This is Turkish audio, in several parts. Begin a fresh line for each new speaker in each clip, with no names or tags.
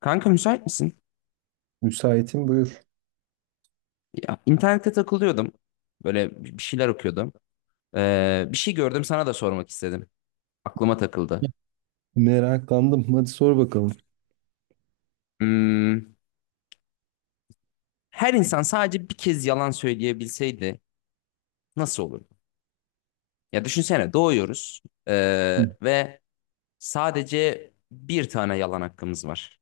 Kanka müsait misin?
Müsaitim, buyur.
Ya, internette takılıyordum. Böyle bir şeyler okuyordum. Bir şey gördüm, sana da sormak istedim. Aklıma takıldı.
Meraklandım, hadi sor bakalım.
Hmm, Her insan sadece bir kez yalan söyleyebilseydi nasıl olurdu? Ya düşünsene, doğuyoruz
Hı.
ve sadece bir tane yalan hakkımız var.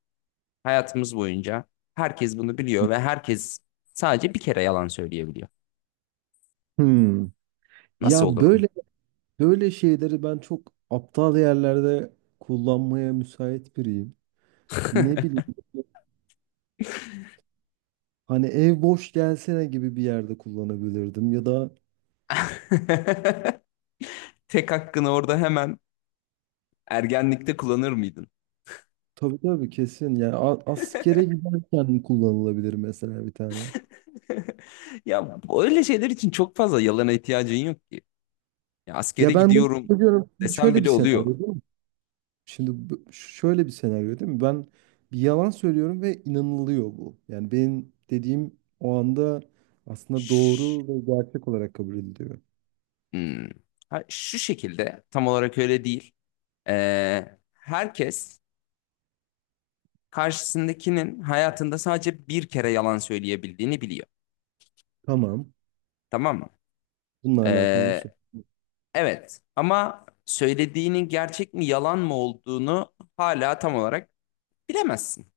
Hayatımız boyunca herkes bunu biliyor ve herkes sadece bir kere yalan söyleyebiliyor.
Hmm.
Nasıl
Ya,
olurdu?
böyle şeyleri ben çok aptal yerlerde kullanmaya müsait biriyim. Ne bileyim, hani ev boş gelsene gibi bir yerde kullanabilirdim, ya da
Tek hakkını orada hemen ergenlikte kullanır mıydın?
tabii tabii kesin yani, askere giderken kullanılabilir mesela bir tane.
Ya öyle şeyler için çok fazla yalana ihtiyacın yok ki. Ya askere
Ya ben bunu
gidiyorum
söylüyorum,
desem
şöyle bir
bile
senaryo.
oluyor.
Şimdi şöyle bir senaryo değil mi? Ben bir yalan söylüyorum ve inanılıyor bu. Yani benim dediğim o anda aslında doğru
Şş,
ve gerçek olarak kabul ediliyor.
hmm. Ha, şu şekilde tam olarak öyle değil. Herkes karşısındakinin hayatında sadece bir kere yalan söyleyebildiğini biliyor.
Tamam.
Tamam mı?
Bununla alakalı bir soru.
Ee, evet, ama söylediğinin gerçek mi yalan mı olduğunu hala tam olarak bilemezsin.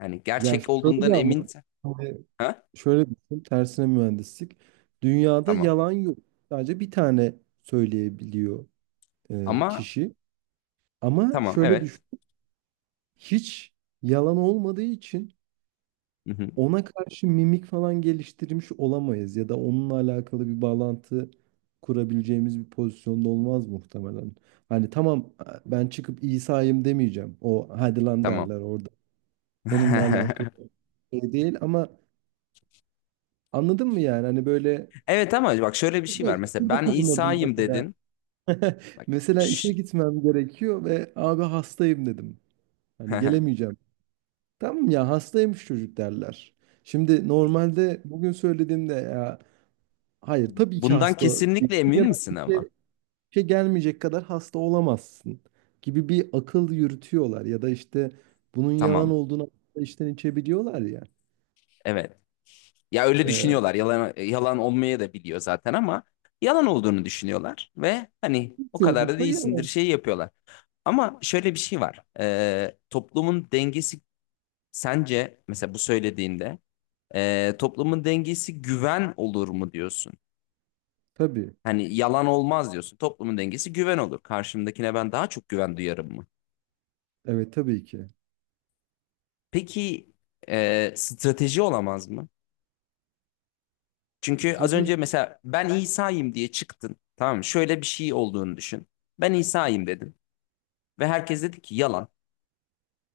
Yani
Ya
gerçek olduğundan
şöyle, ama
emin...
hani
Ha?
şöyle düşün. Tersine mühendislik. Dünyada
Tamam.
yalan yok. Sadece bir tane söyleyebiliyor
Ama
kişi. Ama
tamam,
şöyle
evet.
düşün. Hiç yalan olmadığı için ona karşı mimik falan geliştirmiş olamayız, ya da onunla alakalı bir bağlantı kurabileceğimiz bir pozisyonda olmaz muhtemelen. Hani tamam, ben çıkıp İsa'yım demeyeceğim. O hadi lan
Tamam.
derler orada. Onunla alakalı şey değil ama, anladın mı yani? Hani böyle
Evet, ama bak, şöyle bir şey var. Mesela
burada
ben
kullanırdım
İsa'yım
mesela.
dedin. Bak,
Mesela işe
şş-
gitmem gerekiyor ve abi hastayım dedim. Hani gelemeyeceğim. Tamam ya, hastaymış çocuk derler. Şimdi normalde bugün söylediğimde ya hayır, tabii ki
Bundan
hasta
kesinlikle emin
ya da
misin ama?
işte şey, gelmeyecek kadar hasta olamazsın gibi bir akıl yürütüyorlar, ya da işte bunun yalan
Tamam.
olduğunu işten içten içebiliyorlar ya.
Evet. Ya öyle
Ee,
düşünüyorlar. Yalan yalan olmaya da biliyor zaten, ama yalan olduğunu düşünüyorlar ve hani o kadar da
çoğunlukla
değilsindir
yalan.
şey yapıyorlar. Ama şöyle bir şey var. Toplumun dengesi, sence mesela bu söylediğinde toplumun dengesi güven olur mu diyorsun?
Tabii.
Hani yalan olmaz diyorsun. Toplumun dengesi güven olur. Karşımdakine ben daha çok güven duyarım mı?
Evet, tabii ki.
Peki strateji olamaz mı? Çünkü az
Strateji.
önce mesela ben İsa'yım diye çıktın. Tamam mı? Şöyle bir şey olduğunu düşün. Ben İsa'yım dedin. Ve herkes dedi ki yalan.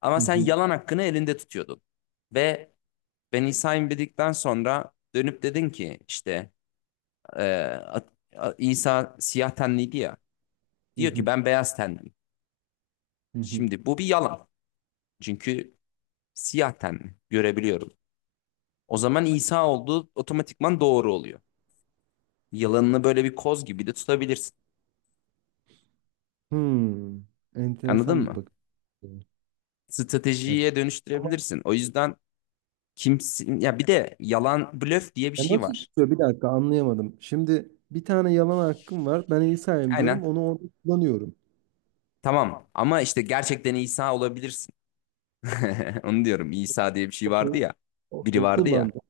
Ama
Hı
sen
hı.
yalan hakkını elinde tutuyordun. Ve ben İsa'yım dedikten sonra dönüp dedin ki işte e, İsa siyah tenliydi ya.
Hı
Diyor ki
hı.
ben beyaz tenliyim.
Hı hı.
Şimdi bu bir yalan. Çünkü siyah tenli. Görebiliyorum. O zaman İsa olduğu otomatikman doğru oluyor. Yalanını böyle bir koz gibi de tutabilirsin.
Hmm.
Anladın
Enteresan bir
mı?
bakış. Açısı. Ya,
Stratejiye
ama
dönüştürebilirsin. O yüzden kimsin ya, bir de yalan blöf diye bir
ya
şey
nasıl
var.
tutuyor? Bir dakika, anlayamadım. Şimdi bir tane yalan hakkım var. Ben İsa'yım diyorum.
Aynen.
Onu orada kullanıyorum.
Tamam, ama işte gerçekten İsa olabilirsin. Onu diyorum. İsa diye bir şey vardı
Okey.
ya. Biri
Okey,
vardı ya.
kullandım.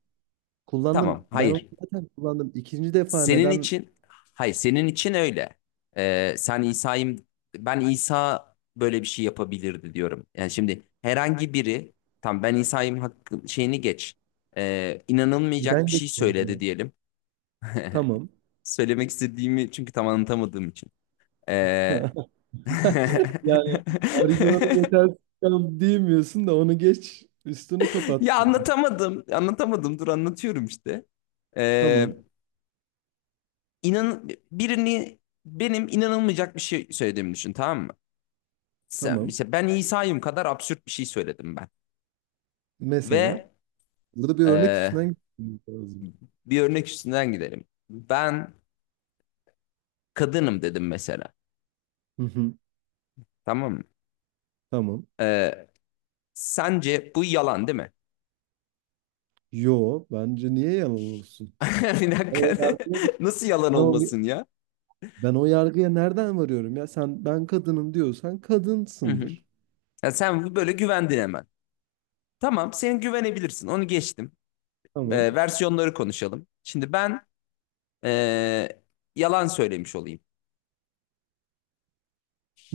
Tamam.
Kullandım, ben onu
Hayır.
zaten kullandım. İkinci defa
Senin
neden
için, hayır senin için öyle. Sen İsa'yım, ben İsa böyle bir şey yapabilirdi diyorum. Yani şimdi herhangi biri tam ben İsa'yım hakkı, şeyini geç. İnanılmayacak bir
neden
şey
geçmiyorum ya?
söyledi diyelim.
Tamam.
Söylemek istediğimi çünkü tam anlatamadığım için. Ee,
Yani, argümanım yetersiz kaldı diyemiyorsun da onu geç, üstünü
Ya
kapattın.
anlatamadım. Anlatamadım. Dur, anlatıyorum işte. Ee,
Tamam.
inan birini, benim inanılmayacak bir şey söylediğimi düşün, tamam mı? Sen-
Tamam.
işte ben İsa'yım kadar absürt bir şey söyledim ben.
Mesela
Ve
burada bir örnek
e,
üstünden gitmemiz lazım.
bir örnek üstünden gidelim. Ben kadınım dedim mesela.
Hı hı.
Tamam mı?
Tamam.
E, Sence bu yalan değil mi?
Yo, bence niye yalan olsun?
Bir
Ben o
dakika.
yargıya,
Nasıl yalan
ben o,
olmasın ya?
ben o yargıya nereden varıyorum ya? Sen ben kadınım diyorsan
Hı hı.
kadınsındır.
Ya sen böyle güvendin hemen. Tamam, sen güvenebilirsin. Onu geçtim.
Tamam.
Versiyonları konuşalım. Şimdi ben e, yalan söylemiş olayım.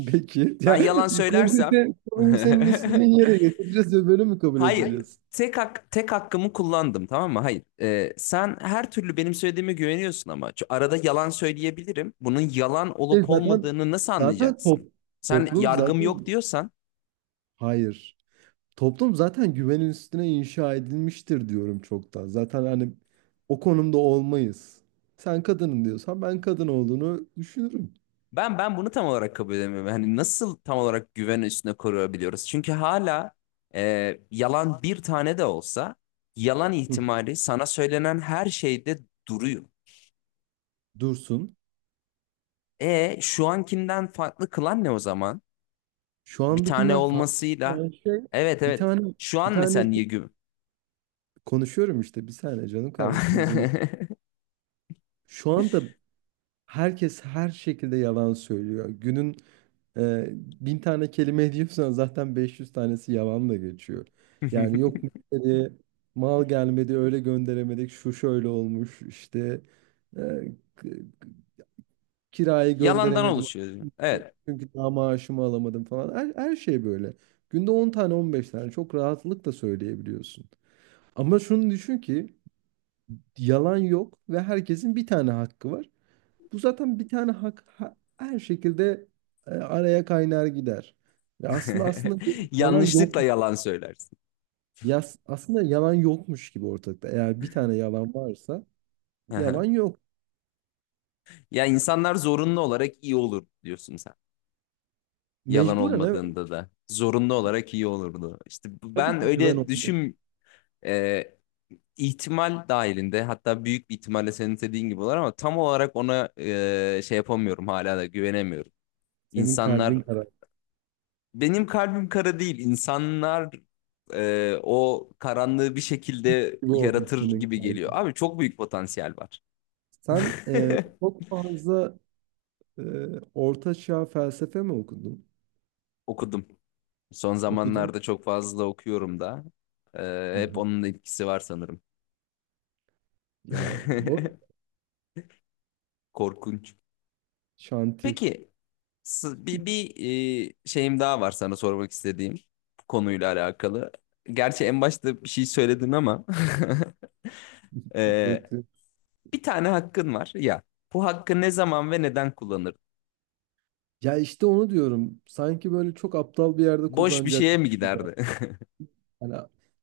Peki.
Ben
Ya
yalan söylersem
konuyu senin istediğin yere getireceğiz ve böyle mi kabul
hayır.
edeceğiz?
Tek hakkımı kullandım, tamam mı? Hayır. Sen her türlü benim söylediğime güveniyorsun, ama şu arada yalan söyleyebilirim. Bunun yalan
E
olup
zaten
olmadığını nasıl
zaten top,
anlayacaksın? Sen
toplum
yargım yok
zaten,
diyorsan
hayır. Toplum zaten güvenin üstüne inşa edilmiştir diyorum çoktan. Zaten hani o konumda olmayız. Sen kadının diyorsan ben kadın olduğunu düşünürüm.
ben ben bunu tam olarak kabul edemiyorum. Hani nasıl tam olarak güven üstüne koruyabiliyoruz? Çünkü hala yalan bir tane de olsa yalan
Hı.
ihtimali sana söylenen her şeyde duruyor.
Dursun.
E şu ankinden farklı kılan ne o zaman?
Şu
Bir tane
andakinden farklı
olmasıyla.
olan şey
Evet,
bir
evet.
tane
Şu
bir
an mesela
tane
niye güm?
konuşuyorum işte, bir saniye canım
Tamam.
kardeşim, izin. Şu anda herkes her şekilde yalan söylüyor. Günün e, 1000 tane kelime ediyorsan zaten 500 tanesi yalanla geçiyor. Yani yok müşteri, mal gelmedi öyle gönderemedik, şu şöyle olmuş işte, e, k- kirayı
Yalandan
gönderemedim
oluşuyor. Evet.
çünkü daha maaşımı alamadım falan, her şey böyle. Günde 10 tane, 15 tane çok rahatlıkla söyleyebiliyorsun. Ama şunu düşün ki yalan yok ve herkesin bir tane hakkı var. Bu zaten bir tane hak, her şekilde araya kaynar gider. Ve aslında bu yalan
Yanlışlıkla
yok.
yalan söylersin.
Aslında yalan yokmuş gibi ortalıkta. Eğer bir tane yalan varsa
Hı
yalan
hı.
yok.
Ya insanlar zorunlu olarak iyi olur diyorsun sen. Yalan
Mecburen evet.
olmadığında da zorunlu olarak iyi olurdu. İşte
Tabii
ben
ki güven
öyle
olmuyor.
düşün, e, ihtimal dahilinde, hatta büyük bir ihtimalle senin dediğin gibi olur, ama tam olarak ona şey yapamıyorum, hala da güvenemiyorum.
Senin kalbin
İnsanlar...
karar
Benim kalbim kara değil. İnsanlar o karanlığı bir şekilde
gibi olmuş,
yaratır
senin
gibi geliyor.
kalbin.
Abi, çok büyük potansiyel var.
Sen çok fazla e, orta çağ felsefe mi okudun?
Okudum. Son
Okudun.
zamanlarda çok fazla okuyorum da.
Hı
Hep
hı.
onun etkisi var sanırım.
Ya bu
Korkunç.
şanti.
Peki, bir şeyim daha var sana sormak istediğim, konuyla alakalı. Gerçi en başta bir şey söyledin ama e, bir tane hakkın var ya. Bu hakkı ne zaman ve neden kullanırdın?
Ya işte onu diyorum. Sanki böyle çok aptal bir yerde
Boş bir şeye
kullanacakmış
mi
gibi.
giderdi?
Hani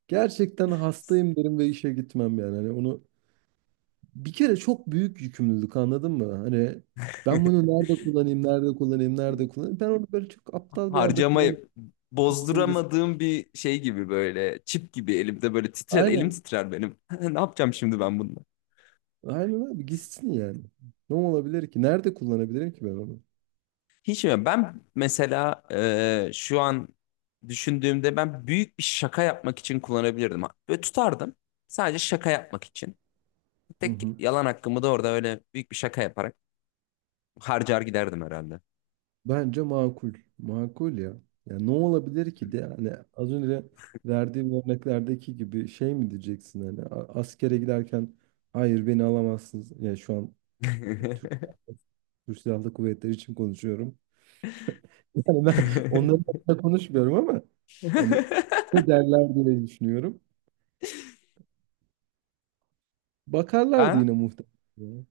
gerçekten hastayım derim ve işe gitmem yani. Hani onu, bir kere çok büyük yükümlülük, anladın mı? Hani ben bunu nerede kullanayım, nerede kullanayım, nerede kullanayım? Ben onu böyle çok aptal bir yerde kullanıp
Harcamayı
gitsin gitsin.
bozduramadığım bir şey gibi, böyle çip gibi elimde, böyle titrer elim,
Aynen.
titrer benim. Ne yapacağım şimdi ben bununla?
Aynen abi, gitsin yani. Ne olabilir ki? Nerede kullanabilirim ki ben onu?
Hiç mi? Ben mesela şu an düşündüğümde ben büyük bir şaka yapmak için kullanabilirdim. Böyle tutardım. Sadece şaka yapmak için.
Hı
Tek
hı.
yalan hakkımı da orada öyle büyük bir şaka yaparak harcar giderdim herhalde.
Bence makul. Makul ya. Ya ne olabilir ki de, yani az önce verdiğim örneklerdeki gibi şey mi diyeceksin, hani askere giderken hayır beni alamazsınız. Ya şu an Türk, Türk Silahlı Kuvvetleri için konuşuyorum. Yani ben onların hakkında konuşmuyorum ama hani ne derler diye düşünüyorum. Bakarlardı
Ben...
yine muhtemelen. Ya.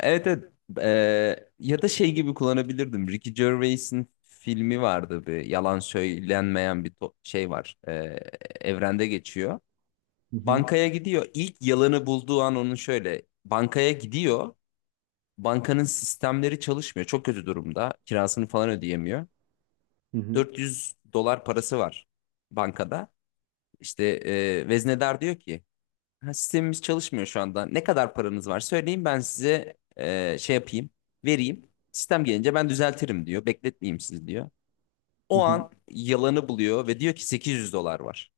Evet, evet. Ya da şey gibi kullanabilirdim. Ricky Gervais'in filmi vardı, bir yalan söylenmeyen bir şey var. Evrende geçiyor.
Hı hı,
Bankaya gidiyor. İlk yalanı bulduğu an onun şöyle. Bankaya gidiyor. Bankanın sistemleri çalışmıyor. Çok kötü durumda. Kirasını falan ödeyemiyor.
hı hı,
400 dolar parası var bankada. İşte veznedar diyor ki, ha, sistemimiz çalışmıyor şu anda. Ne kadar paranız var söyleyin, ben size şey yapayım, vereyim. Sistem gelince ben düzeltirim diyor. Bekletmeyeyim sizi diyor.
hı
O
hı,
an yalanı buluyor ve diyor ki 800 dolar var.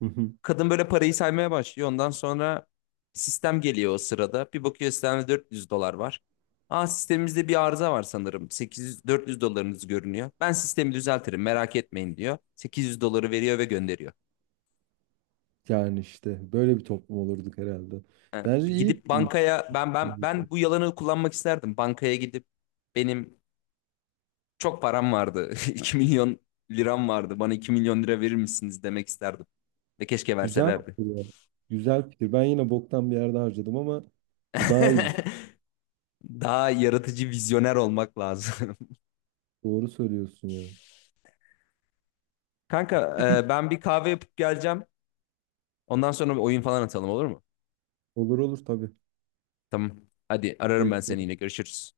hı hı.
Kadın böyle parayı saymaya başlıyor. Ondan sonra sistem geliyor o sırada. Bir bakıyor, sistemde 400 dolar var. Aa, sistemimizde bir arıza var sanırım. 800 400 dolarınız görünüyor. Ben sistemi düzeltirim, merak etmeyin diyor. 800 doları veriyor ve gönderiyor.
Yani işte böyle bir toplum olurduk herhalde.
Evet,
Bence iyi
gidip
kurulmuş.
bankaya ben bu yalanı kullanmak isterdim. Bankaya gidip benim çok param vardı. 2 milyon liram vardı. Bana 2 milyon lira verir misiniz demek isterdim. Ve keşke
Güzel
verselerdi.
fikir ya. Güzel fikir. Ben yine boktan bir yerde harcadım ama o daha iyi bir fikir.
Daha yaratıcı, vizyoner olmak lazım.
Doğru söylüyorsun ya.
Kanka, ben bir kahve yapıp geleceğim. Ondan sonra bir oyun falan atalım, olur mu?
Olur olur tabii.
Tamam. Hadi, ararım ben seni
Bekliyorum.
yine. Görüşürüz.